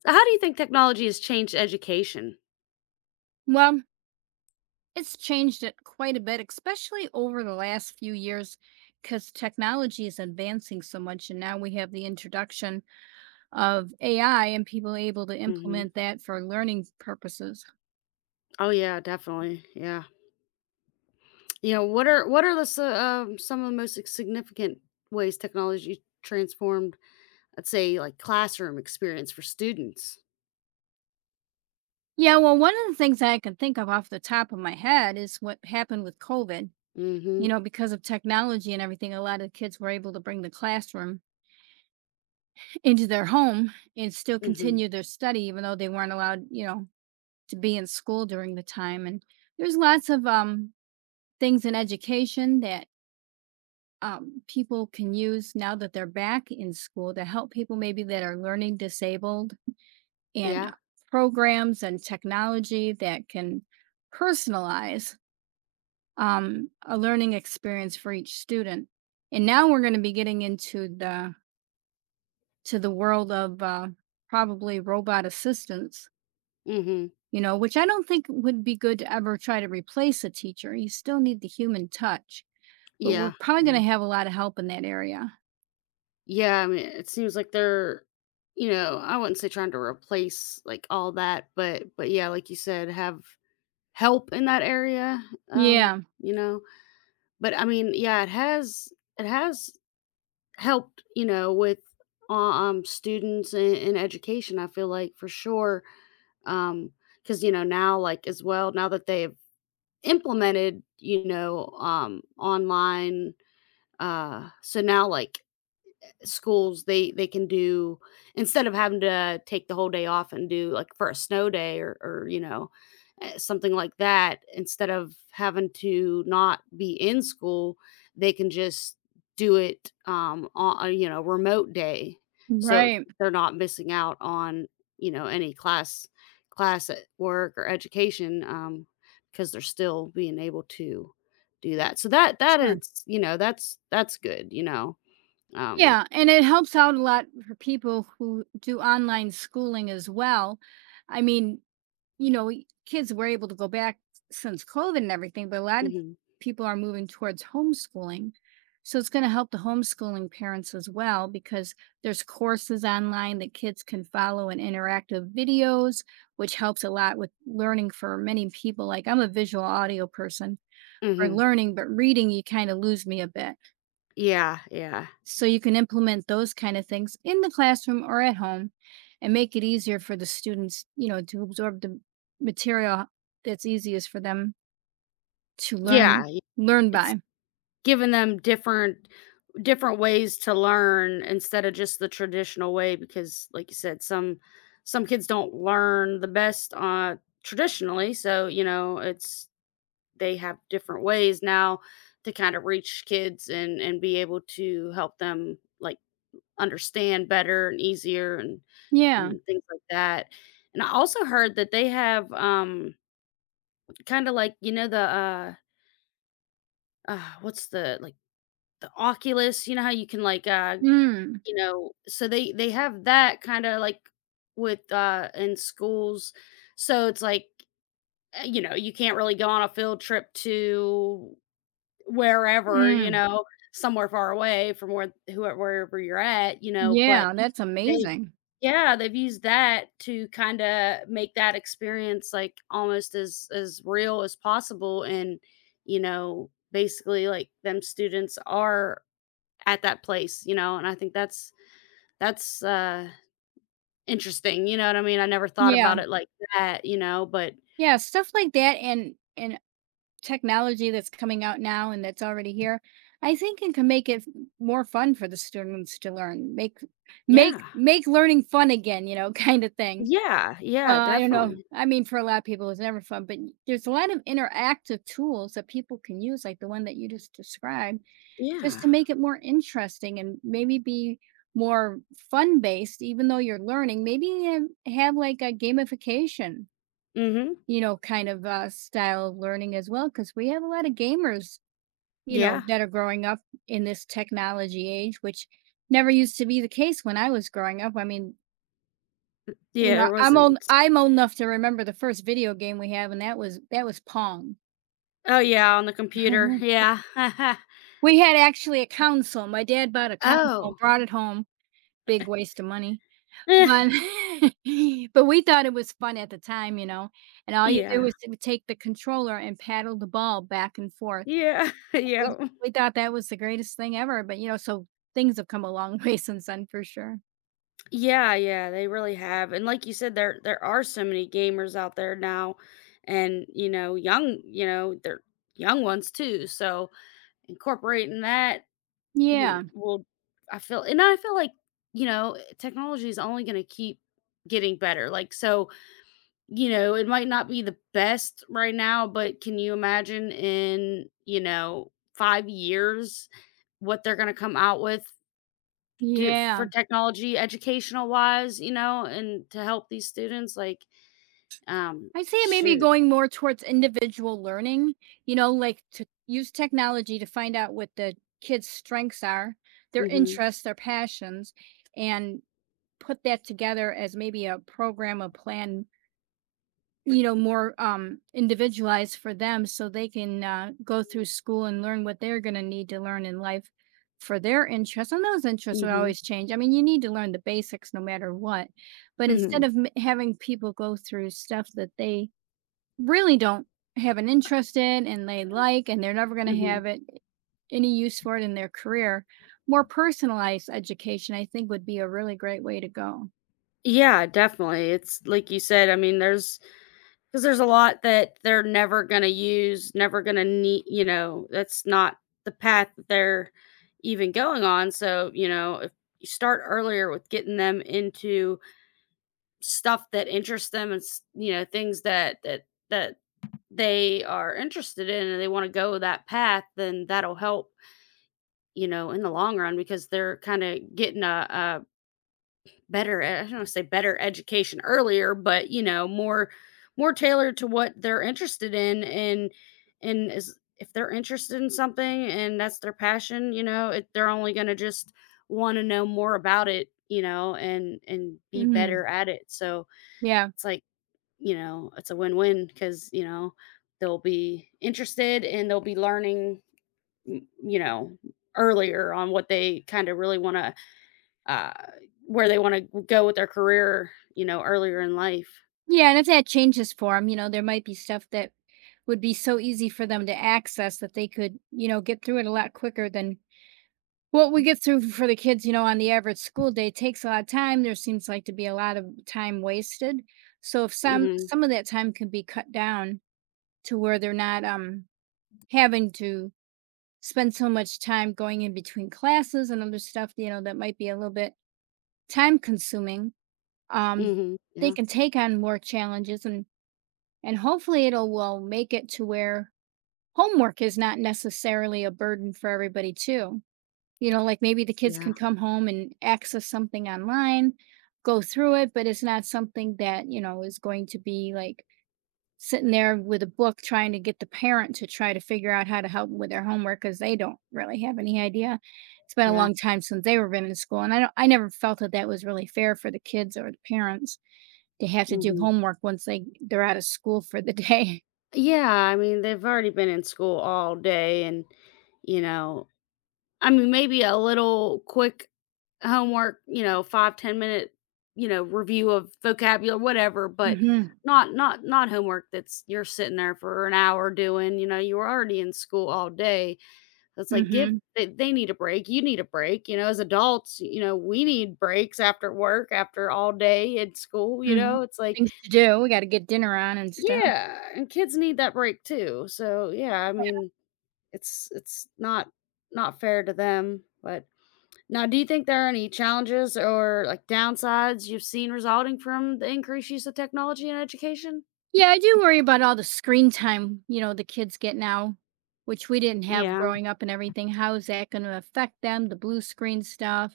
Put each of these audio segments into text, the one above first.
So how do you think technology has changed education? Well, it's changed it quite a bit, especially over the last few years, because technology is advancing so much. And now we have the introduction of AI and people able to Mhm. implement that for learning purposes. Oh yeah, definitely. Yeah. What are some of the most significant ways technology transformed, let's say, like classroom experience for students? Yeah, well, one of the things that I can think of off the top of my head is what happened with COVID. You Mhm. know, because of technology and everything, a lot of kids were able to bring the classroom into their home and still Mhm. continue their study, even though they weren't allowed, you know, to be in school during the time. And there's lots of things in education that people can use now that they're back in school to help people maybe that are learning disabled and Yeah. Programs and technology that can personalize a learning experience for each student, and now we're going to be getting into the world of probably robot assistants, Mhm. you know, which I don't think would be good to ever try to replace a teacher. You still need the human touch, but we're Yeah. probably going Yeah. to have a lot of help in that area. Yeah, I mean, it seems like they're, I wouldn't say trying to replace like all that, but yeah, like you said, have help in that area. Um, Yeah, you know, but I mean, yeah, it has helped, with students in education. I feel like for sure, um, because now, like as well, now that they've implemented, online, so now like schools they can do instead of having to take the whole day off and do like for a snow day or something like that instead of having to not be in school they can just do it on a remote day, so right. they're not missing out on any class at work or education, because they're still being able to do that, so that Sure. is that's good. um Yeah, and it helps out a lot for people who do online schooling as well. I mean, you know, kids were able to go back since COVID and everything, but a lot of Mhm, people are moving towards homeschooling. So it's going to help the homeschooling parents as well because there's courses online that kids can follow and interactive videos, which helps a lot with learning for many people. Like I'm a visual audio person for mhm. learning, but reading, you kind of lose me a bit. Yeah, yeah. So you can implement those kind of things in the classroom or at home and make it easier for the students, you know, to absorb the material that's easiest for them to learn, Yeah, learn it's by giving them different ways to learn instead of just the traditional way because like you said, some kids don't learn the best, traditionally, so, you know, it's they have different ways now to kind of reach kids and be able to help them, like, understand better and easier Yeah, and things like that, and I also heard that they have, kinda like, what's the like, the Oculus, you know how you can like, mm, so they have that kinda like with, in schools, so it's like, you can't really go on a field trip to wherever, you mm, know, somewhere far away from where whoever wherever you're at, you know, but yeah, that's they amazing. yeah, they've used that to kinda make that experience, like, almost as real as possible, and, basically, like, them students are at that place, you know, and I think that's interesting, you know what I mean? I never thought Yeah, about it like that, you know, but yeah, stuff like that, and technology that's coming out now and that's already here, I think it can make it more fun for the students to learn, make make yeah. make learning fun again, you know, kind of thing. Yeah, Well, yeah, I don't know. definitely. I mean, for a lot of people, it's never fun, but there's a lot of interactive tools that people can use, like the one that you just described, just Yeah. to make it more interesting and maybe be more fun based, even though you're learning. Maybe have like a gamification, Mhm. you know, kind of style of learning as well, because we have a lot of gamers, you know, Yeah. that are growing up in this technology age, which never used to be the case when I was growing up. I mean, you Yeah, know, there I'm wasn't. old I'm old enough to remember the first video game we have, and that was Pong. Oh, yeah, on the computer, yeah. We had actually a console, my dad bought a console, Oh. brought it home, big waste of money, but but we thought it was fun at the time, you know, and all you do Yeah. was to take the controller and paddle the ball back and forth. Yeah, We yeah. we thought that was the greatest thing ever, but, you know, so things have come a long way since then for sure. Yeah, yeah, they really have, and like you said, there are so many gamers out there now and, they're young ones too, so incorporating that, you Yeah, kn- will I feel like, technology is only gonna keep getting better, like, so, it might not be the best right now, but can you imagine in, 5 years what they're gonna come out with? Do yeah. for technology educational wise, and to help these students, like, um, I'd say maybe shoot. going more towards individual learning, you know, like to use technology to find out what the kids' strengths are, their Mhm, interests, their passions, and put that together as maybe a program, a plan, you know, more individualized for them so they can go through school and learn what they're going to need to learn in life for their interests. And those interests will mhm, always change. I mean, you need to learn the basics no matter what. But instead mhm, of having people go through stuff that they really don't have an interest in and they like and they're never going to mhm. have it any use for it in their career, more personalized education, I think, would be a really great way to go. Yeah, definitely. It's like you said, I mean, there's because there's a lot that they're never gonna use, never gonna need. That's not the path that they're even going on, so, if you start earlier with getting them into stuff that interests them and things that they are interested in and they want to go that path, then that'll help, in the long run because they're kind of getting a better, I don't want to say better education earlier, but more tailored to what they're interested in, and is if they're interested in something and that's their passion, they're only going to just want to know more about it, and be Hmm, better at it. So yeah. it's like it's a win-win because, they'll be interested and they'll be learning, m- you know, earlier on what they kind of really want uh, where they want to go with their career, earlier in life. Yeah, and if that changes for them, you know, there might be stuff that would be so easy for them to access that they could, you know, get through it a lot quicker than what we get through for the kids, you know, on the average school day. It takes a lot of time. There seems like to be a lot of time wasted, so if some Hmm. some of that time can be cut down to where they're not having to spend so much time going in between classes and other stuff, you know, that might be a little bit time consuming. um Hmm. they Yeah. can take on more challenges, and hopefully it'll will make it to where homework is not necessarily a burden for everybody too, you know, like maybe the kids Yeah. can come home and access something online, go through it, but it's not something that, you know, is going to be like sitting there with a book trying to get the parent to try to figure out how to help 'em with their homework because they don't really have any idea. It's been a Yeah. long time since they were been in school, and I never felt that that was really fair for the kids or the parents to have to do Hmm. homework once they're out of school for the day. Yeah. I mean, they've already been in school all day and, you know, I mean, maybe a little quick homework, 5-10 minute, review of vocabulary, whatever, but Mhm. not homework that's you're sitting there for an hour doing, you were already in school all day. It's like give Mhm. they, they need a break. You need a break. As adults, we need breaks after work, after all day at school, you Mhm. know. It's like, Things to do, we gotta get dinner on and stuff. yeah, and kids need that break too. So, yeah, I mean, it's not fair to them, but now, do you think there are any challenges or, like, downsides you've seen resulting from the increased use of technology in education? Yeah, I do worry about all the screen time, you know, the kids get now, which we didn't have Yeah, growing up and everything. How is that going to affect them? The blue screen stuff.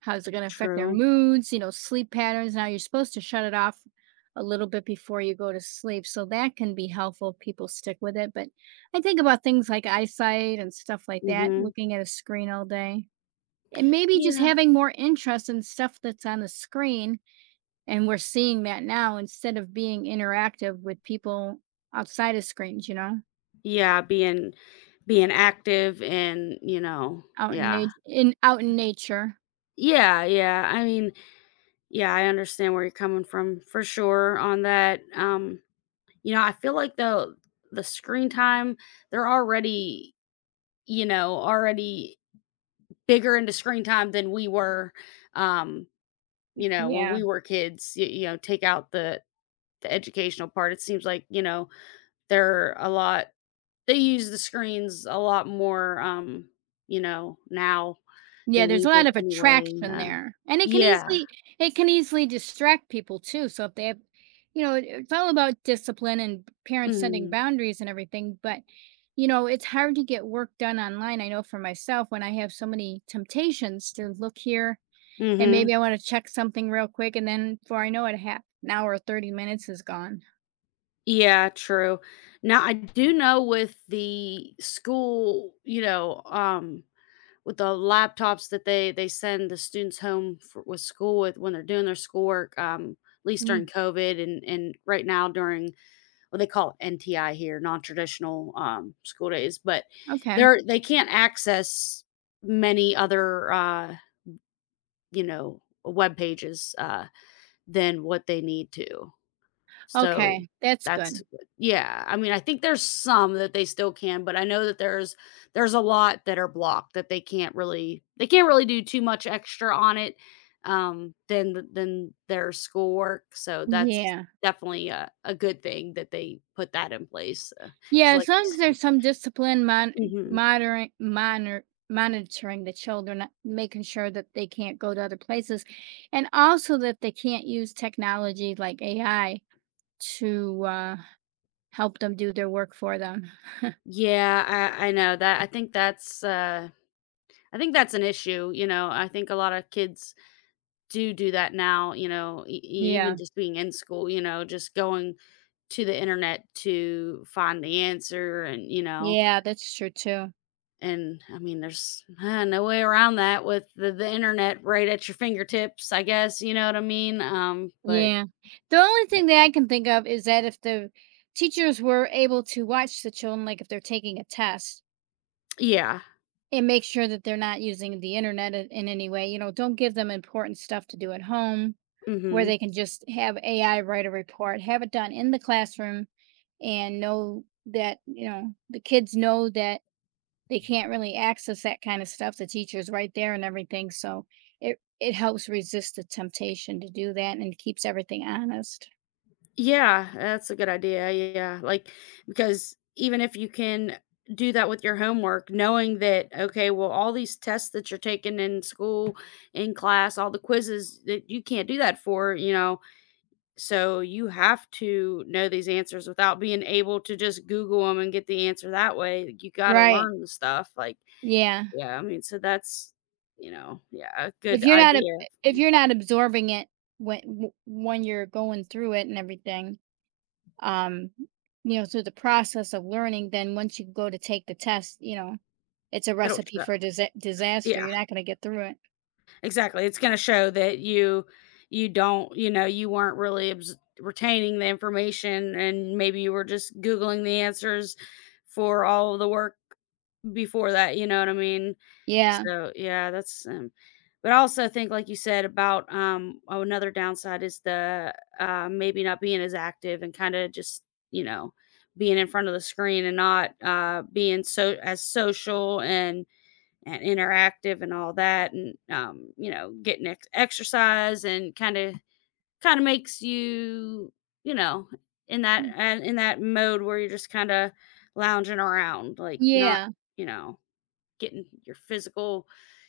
How's it going to affect their true. moods, you know, sleep patterns? Now you're supposed to shut it off a little bit before you go to sleep. So that can be helpful if people stick with it. But I think about things like eyesight and stuff like that, Mhm. looking at a screen all day. And maybe just Yeah. having more interest in stuff that's on the screen and we're seeing that now instead of being interactive with people outside of screens, you know, Yeah, being active and, yeah. Out in nature. Yeah, yeah, I mean, yeah, I understand where you're coming from for sure on that, I feel like the screen time, they're already, already bigger into screen time than we were, um when Yeah. we were kids, take out the educational part. It seems like, they're a lot they use the screens a lot more, now Yeah, than there's we a lot did of anyway. attraction there. And it can Yeah. easily it can easily distract people too. So if they have, you know, it's all about discipline and parents setting Mm. boundaries and everything, but you know, it's hard to get work done online. I know for myself when I have so many temptations to look here. And Mhm. maybe I wanna check something real quick, and then before I know it, half an hour or 30 minutes is gone. Yeah, true. Now I do know with the school, with the laptops that they send the students home for, with school with when they're doing their schoolwork, at least during Mm, COVID and right now during well, they call it NTI here, non-traditional, school days, but okay. they can't access many other, web pages, than what they need to. So, Okay, that's that's good. yeah, I mean, I think there's some that they still can, but I know that there's a lot that are blocked that they can't really do too much extra on it, than th than their schoolwork, so that's Yeah. definitely a good thing that they put that in place, 'cause Yeah, like as you long as said. there's some discipline, mon Mhm. modering monor monitoring the children, making sure that they can't go to other places, and also that they can't use technology like AI to, help them do their work for them. Yeah, I know that I think that's an issue, I think a lot of kids do that now, e e even Yeah. just being in school, just going to the internet to find the answer and, Yeah, that's true too. and I mean, there's, no way around that with the internet right at your fingertips, I guess, you know what I mean? But Yeah. The only thing that I can think of is that if the teachers were able to watch the children, like if they're taking a test, yeah, and make sure that they're not using the internet in any way, you know, don't give them important stuff to do at home where mhm. they can just have AI write a report, have it done in the classroom and know that, you know, the kids know that they can't really access that kind of stuff. The teacher's right there and everything. So it helps resist the temptation to do that and keeps everything honest. Yeah, that's a good idea. Yeah, like because even if you can do that with your homework, knowing that okay, well, all these tests that you're taking in school, in class, all the quizzes that you can't do that for, so you have to know these answers without being able to just Google them and get the answer that way. Like, you got to Right. learn the stuff. Like, Yeah. yeah, I mean, so yeah, a If good you're not ab idea. if you're not absorbing it when you're going through it and everything, um, you know, through the process of learning, then once you go to take the test, you know, it's a It'll recipe show. for disaster. Yeah. You're not gonna get through it. Exactly, it's gonna show that you you weren't really abs retaining the information and maybe you were just Googling the answers for all of the work before that, you know what I mean? Yeah. So, yeah, but I also think, like you said about, another downside is maybe not being as active and kinda just, you know, being in front of the screen and not, being as social and interactive and all that and getting exercise and kind of makes you you know in that Mm. and in that mode where you're just kind of lounging around like not Yeah. you know getting your physical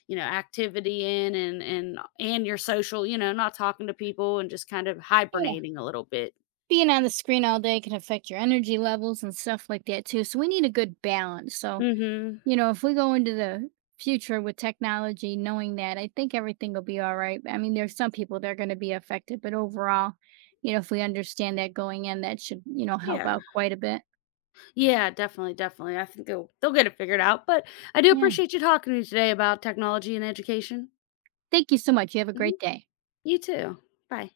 activity in and your social not talking to people and just kind of Yeah. hibernating a little bit. Being on the screen all day can affect your energy levels and stuff like that too, so we need a good balance, so Hmm. you know, if we go into the future with technology, knowing that, I think everything will be all right. I mean, there's some people that are going to be affected, but overall, you know, if we understand that going in, that should, you know, help Yeah. out quite a bit. Yeah, definitely, definitely. I think they'll get it figured out. But I do Yeah. appreciate you talking to me today about technology and education. Thank you so much. You have a great Mhm. day. You too. Bye.